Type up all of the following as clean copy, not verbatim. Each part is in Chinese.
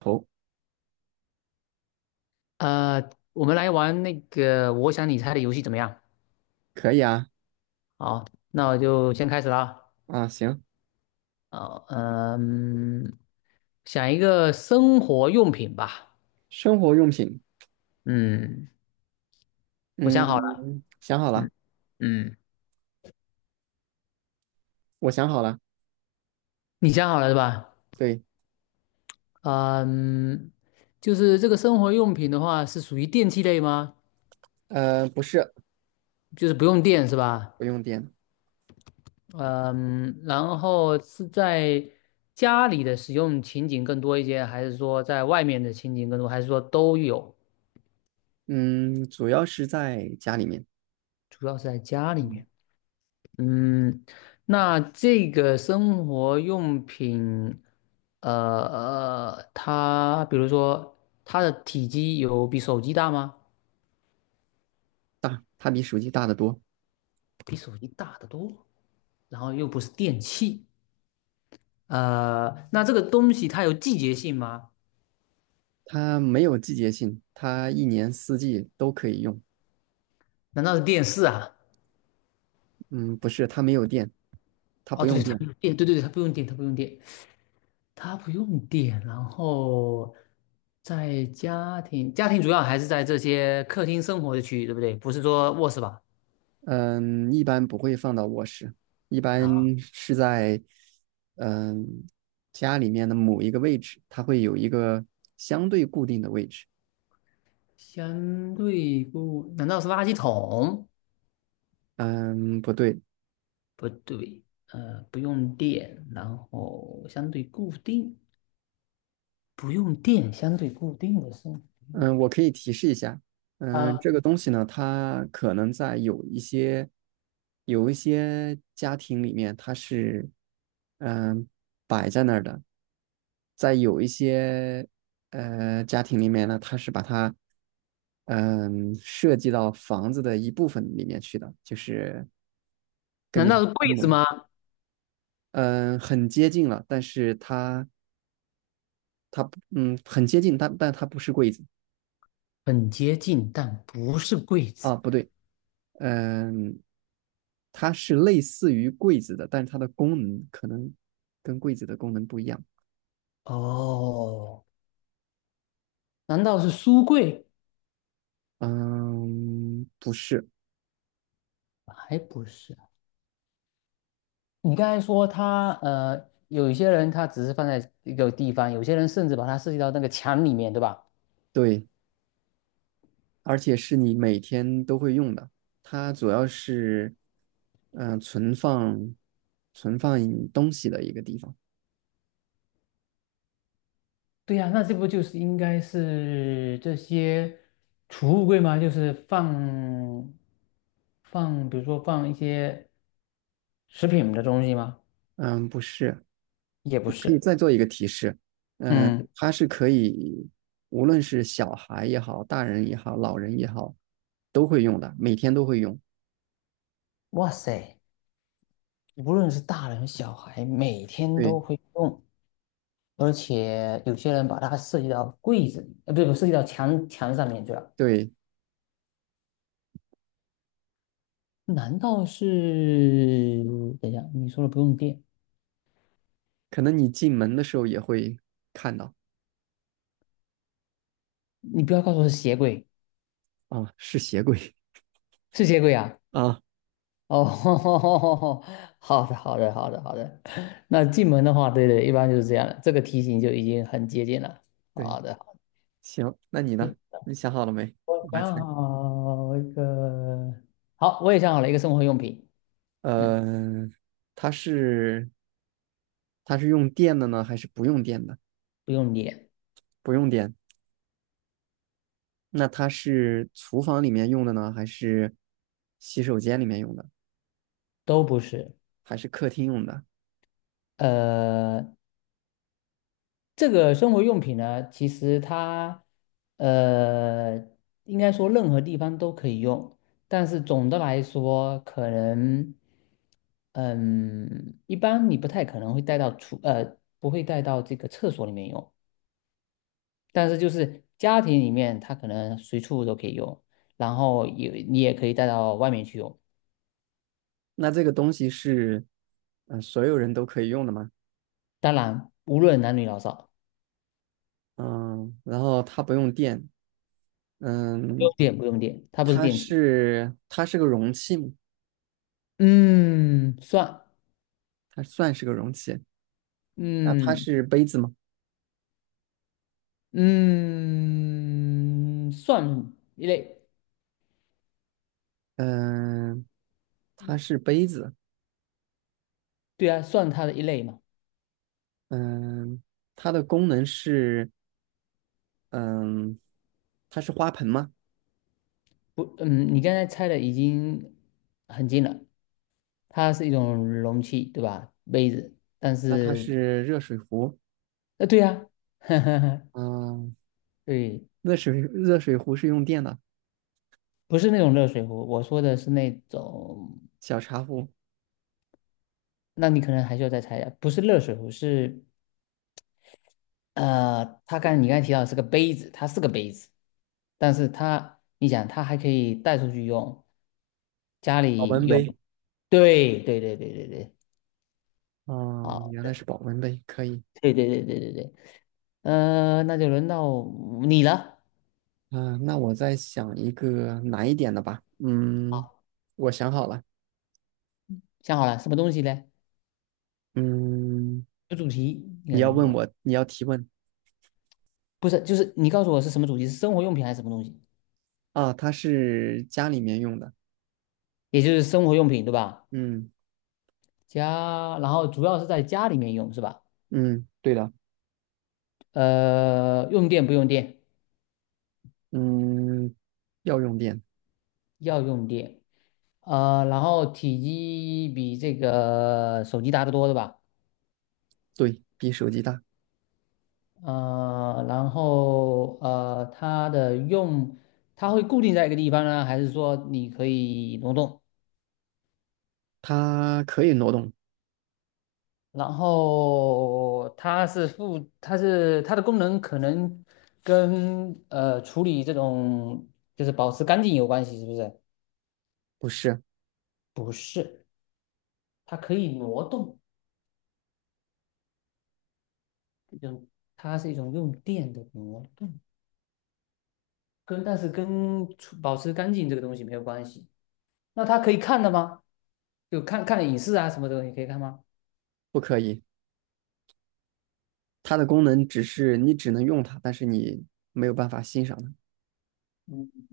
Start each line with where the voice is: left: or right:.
right: 头，
left: 我们来玩那个我想你猜的游戏怎么样？
right: 可以啊。
left: 好，那我就先开始了啊。
right: 啊，行。
left: 好嗯，想一个生活用品吧。
right: 生活用品。
left: 嗯，我想好了。
right: 嗯，想好了。
left: 嗯嗯，
right: 我想好了。
left: 你想好了是吧？
right: 对。
left: 嗯，就是这个生活用品的话，是属于电器类吗？
right: 不是。
left: 就是不用电是吧？
right: 不用电。
left: 嗯，然后是在家里的使用情景更多一些，还是说在外面的情景更多，还是说都有？
right: 嗯，主要是在家里面。
left: 主要是在家里面。
right: 嗯，
left: 嗯，那这个生活用品，呃，它比如说它的体积有比手机大吗？
right: 大，它比手机大得多。
left: 比手机大得多，然后又不是电器，那这个东西它有季节性吗？
right: 它没有季节性，它一年四季都可以用。
left: 难道是电视啊？
right: 嗯，不是，它没有电，它
left: 哦，
right: 不
left: 对
right: 用
left: 对，它不
right: 电。
left: 用电，对对对，它不用电，它不用电，它不用电。然后在家庭，家庭主要还是在这些客厅生活的区域，对不对？不是说卧室吧？
right: 嗯，一般不会放到卧室，一
left: 啊。
right: 般是在，嗯，家里面的某一个位置，它会有一个相对固定的位置。
left: 相对不，难道是垃圾桶？
right: 嗯，不对。
left: 不对，不用电，然后相对固定，不用电，相对固定的是
right: 嗯，我可以提示一下。嗯，
left: 啊？
right: 这个东西呢，它可能在有一些有一些家庭里面，它是嗯摆在那儿的，在有一些家庭里面呢，它是把它设计到房子的一部分里面去的，就是根
left: 难
right: 据它
left: 道是
right: 的
left: 柜
right: 功
left: 子
right: 能。
left: 吗？
right: 嗯，很接近了，但是它它不很接近，但它不是柜子
left: 很接近，但不是柜子。
right: 啊，不对。嗯，它是类似于柜子的，但是它的功能可能跟柜子的功能不一样。
left: 哦，难道是书柜？
right: 嗯，不是。
left: 还不是。你刚才说它，有一些人他只是放在一个地方，有些人甚至把它设计到那个墙里面，对吧？
right: 对，而且是你每天都会用的。它主要是，嗯，存放东西的一个地方。
left: 对呀、那这不就是应该是这些储物柜吗？就是放，比如说放一些食品的东西吗？
right: 嗯，不是。
left: 也不
right: 我可以
left: 是。
right: 再做一个提示。嗯，
left: 嗯，
right: 它是可以，无论是小孩也好，大人也好，老人也好，都会用的，每天都会用。
left: 哇塞，无论是大人小孩，每天都
right: 对
left: 会用，而且有些人把它设计到柜子里，呃，不是不设计到墙上面去了。
right: 对。
left: 难道是？等一下，你说的不用电，
right: 可能你进门的时候也会看到
left: 你不要告诉我是鞋柜，
right: 啊，是鞋柜
left: 是鞋柜啊？
right: 啊。
left: 哦，好的，好的，好的，好的。那进门的话，对对，一般就是这样的，这个题型就已经很接近了。
right: 对。
left: 好的，好的，
right: 行，那你呢？你想好了没？
left: 我
right: 我来猜。
left: 想好一个，好，我也想好了一个生活用品，嗯，
right: 呃，它是它是用电的呢，还是不用电的？
left: 不用脸，
right: 不用电。那它是厨房里面用的呢，还是洗手间里面用的，
left: 都不是，
right: 还是客厅用的？
left: 呃，这个生活用品呢，其实它呃，应该说任何地方都可以用，但是总的来说，可能嗯，一般你不太可能会带到不会带到这个厕所里面用，但是就是家庭里面，它可能随处都可以用，然后也你也可以带到外面去用，
right: 那这个东西是所有人都可以用的吗？
left: 当然无论男女老少，
right: 嗯，然后它不用电。
left: 不
right: 嗯，
left: 用电不用电，它不是
right: 它
left: 电器，
right: 是它是个容器吗？
left: 嗯，算，
right: 它算是个容器。那它
left: 嗯。
right: 是杯子吗？
left: 嗯，算一类，
right: 嗯，它是杯子。
left: 对啊，算它的一类嘛。
right: 嗯，它的功能是，嗯，它是花盆吗？
left: 不，嗯，你刚才猜的已经很近了，它是一种容器，对吧？杯子，但
right: 那它
left: 是，
right: 是热水壶。
left: 呃，对啊，
right: 嗯，
left: 对，
right: 热水壶是用电的，
left: 不是那种热水壶，我说的是那种，
right: 小茶壶，
left: 那你可能还需要再猜一下，不是热水壶，是呃，它刚你刚才提到是个杯子，它是个杯子，但是它，你想，它还可以带出去用，家
right: 保
left: 里
right: 温
left: 用，
right: 杯。
left: 对对对对对对，
right: 哦，
left: 好，
right: 原来是保温杯，可以。
left: 对对对对对对，呃，那就轮到你了，
right: 啊，那我再想一个难一点的吧。嗯，
left: 好，
right: 我想好了。
left: 想好了什么东西嘞？
right: 嗯，
left: 有主题应
right: 你
left: 该怎
right: 要
left: 么
right: 问
left: 说？
right: 我，你要提问
left: 不是，就是你告诉我是什么主题，是生活用品还是什么东西？
right: 啊？它是家里面用的。
left: 也就是生活用品对吧？
right: 嗯。
left: 家，然后主要是在家里面用是吧？
right: 嗯，对的。
left: 呃，用电不用电？
right: 嗯，要用电。
left: 要用电。呃，然后体积比这个手机大得多，对吧？
right: 对，比手机大。
left: 它的用，它会固定在一个地方呢，还是说你可以挪动？
right: 它可以挪动。
left: 然后它是负，它是它的功能可能跟呃处理这种就是保持干净有关系，是不是？
right: 不是。
left: 不是，它可以挪动，就种它是一种用电的挪动，跟但是跟处保持干净这个东西没有关系。那他可以看的吗？就看看影视啊什么的，你可以看吗？
right: 不可以，它的功能只是你只能用它，但是你没有办法欣赏它。
left: 嗯，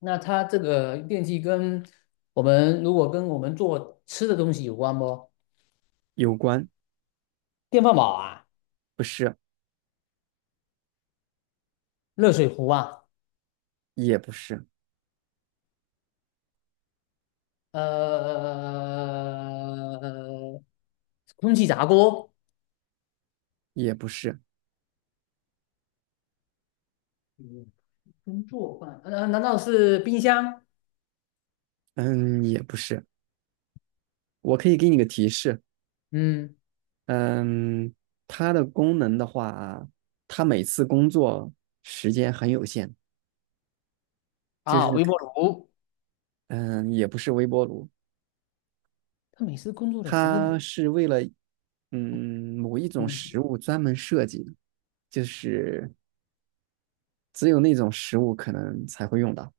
left: 那他这个电器跟我们如果跟我们做吃的东西有关不？
right: 有关。
left: 电饭煲啊，
right: 不是。
left: 热水壶啊，
right: 也不是。
left: 呃，空气炸锅，
right: 也不是。
left: 嗯工作饭，难道是冰箱？
right: 嗯，也不是。我可以给你个提示。
left: 嗯，
right: 嗯，它的功能的话，它每次工作时间很有限。就
left: 啊，
right: 是，
left: 微波炉。
right: 嗯，也不是微波炉，
left: 他每次工作的时间，
right: 它是为了嗯，某一种
left: 嗯，
right: 食物专门设计，就是只有那种食物可能才会用到。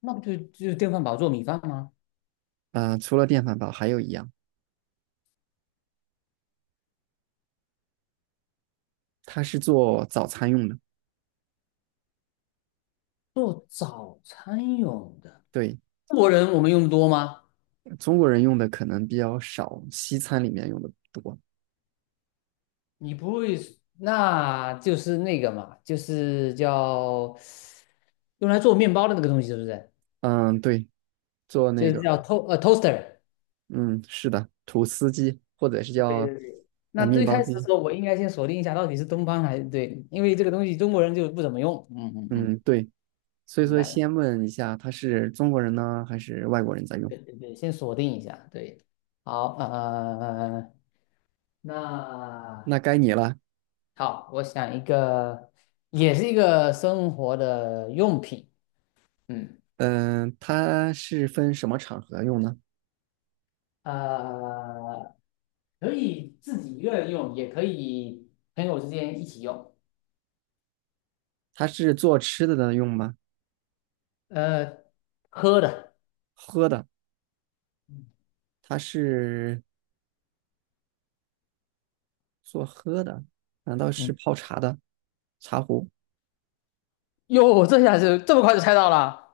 left: 那不就就电饭煲做米饭吗？
right: 除了电饭煲，还有一样，它是做早餐用的。
left: 做早餐用的。
right: 对。
left: 中国人我们用的多吗？
right: 中国人用的可能比较少，西餐里面用的多。
left: 你不会，那就是那个嘛，就是叫用来做面包的那个东西，是不是？
right: 嗯，对，做
left: 就
right: 那
left: 是
right: 个。
left: 叫 to toaster。
right: 嗯，是的，吐司机或者是
left: 对对
right: 叫
left: 对。那
right: 面
left: 最
right: 包
left: 开始的时
right: 机。
left: 候，我应该先锁定一下到底是东方还是对，因为这个东西中国人就不怎么用。嗯嗯
right: 嗯，
left: 嗯，
right: 对，所以
left: 明
right: 说
left: 白了。
right: 先问一下，他是中国人呢，还是外国人在用？
left: 对对对，先锁定一下。对，好，
right: 那
left: 那
right: 该你了。
left: 好，我想一个，也是一个生活的用品。嗯。
right: 嗯、它是分什么场合用呢？
left: 呃，可以自己一个人用，也可以朋友之间一起用。
right: 它是做吃的的用吗？
left: 呃，喝的，
right: 喝的。它是做喝的。难道
left: 嗯，
right: 是泡茶的茶壶？
left: 哟，这下是这么快就猜到了，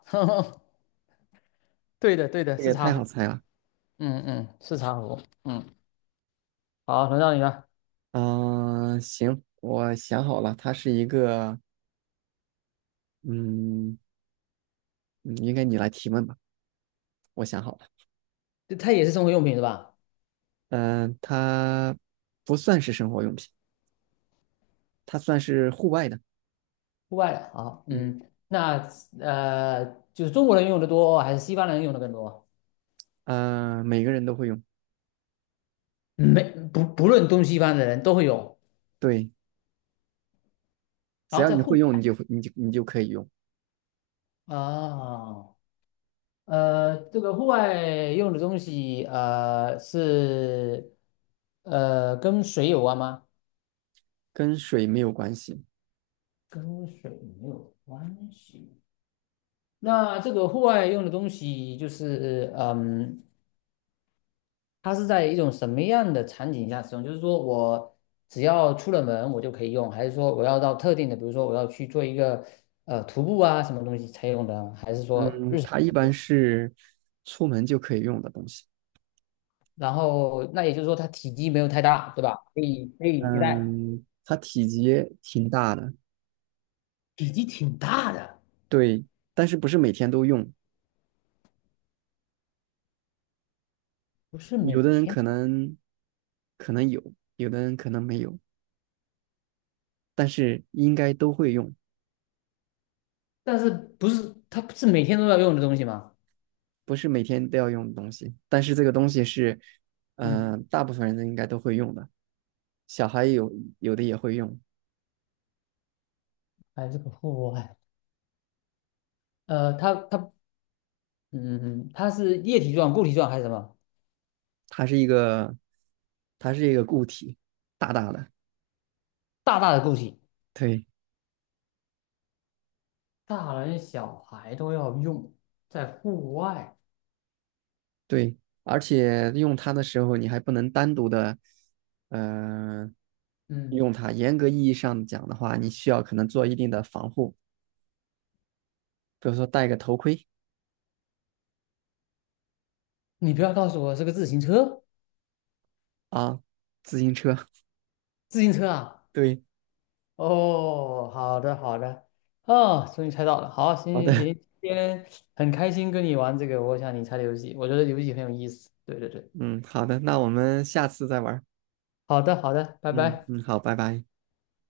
left: 对的，对的，
right: 这个
left: 是
right: 也
left: 茶
right: 太
left: 壶，
right: 好猜了。
left: 嗯嗯，是茶壶，嗯，好，轮到你了，
right: 嗯、行，我想好了，它是一个，嗯，嗯应该你来提问吧，我想好了。
left: 它也是生活用品是吧？
right: 嗯、它不算是生活用品，它算是户外的。
left: 户外的，好，
right: 嗯。
left: 嗯，那呃，就是中国人用的多还是西方人用的更多？
right: 每个人都会用。
left: 没，不不论东西方的人都会有，
right: 对，只
left: 然后
right: 要
left: 在
right: 你
left: 户
right: 会用，你就会，你就你就可以用。
left: 外啊。这个户外用的东西，是呃跟水有关吗？
right: 跟水没有关系。
left: 跟水没有关系。那这个户外用的东西，就是嗯，它是在一种什么样的场景下使用？就是说我只要出了门我就可以用，还是说我要到特定的，比如说我要去做一个呃徒步啊什么东西才用的，还是说
right: 嗯，
left: 日常
right: 它
left: 就
right: 一
left: 可以
right: 般
left: 用？
right: 是出门就可以用的东西。
left: 然后那也就是说它体积没有太大，对吧？可以可以携带。
right: 嗯，它体积挺大的。
left: 体积挺大的，
right: 对，但是不是每天都用。
left: 不是
right: 有
left: 每
right: 的人
left: 天
right: 可能有，有的人可能没有，但是应该都会用。
left: 但是不是它不是每天都要用的东西吗？
right: 不是每天都要用的东西。但是这个东西是，
left: 嗯，
right: 嗯、大部分人应该都会用的，小孩有的也会用。
left: 还是个户外，呃，它它嗯嗯，它是液体状、固体状还是什么？
right: 它是一个，它是一个固体，大大的。
left: 大大的固体。
right: 对。
left: 大人小孩都要用，在户外。
right: 对，而且用它的时候，你还不能单独的，呃，
left: 嗯，
right: 用它。严格意义上讲的话，你需要可能做一定的防护，比如说戴个头盔
left: 你不要告诉我是个自行车，
right: 啊，自行车。
left: 自行车啊？
right: 对。
left: 哦，好的好的，哦，终于猜到了。好，行
right: 好
left: 行
right: 的。
left: 行，今天很开心跟你玩这个我想你猜的游戏，我觉得游戏很有意思。对对对，
right: 嗯，好的，那我们下次再玩儿。
left: 好的好的，拜
right: 嗯
left: 拜。
right: 嗯，好，拜拜。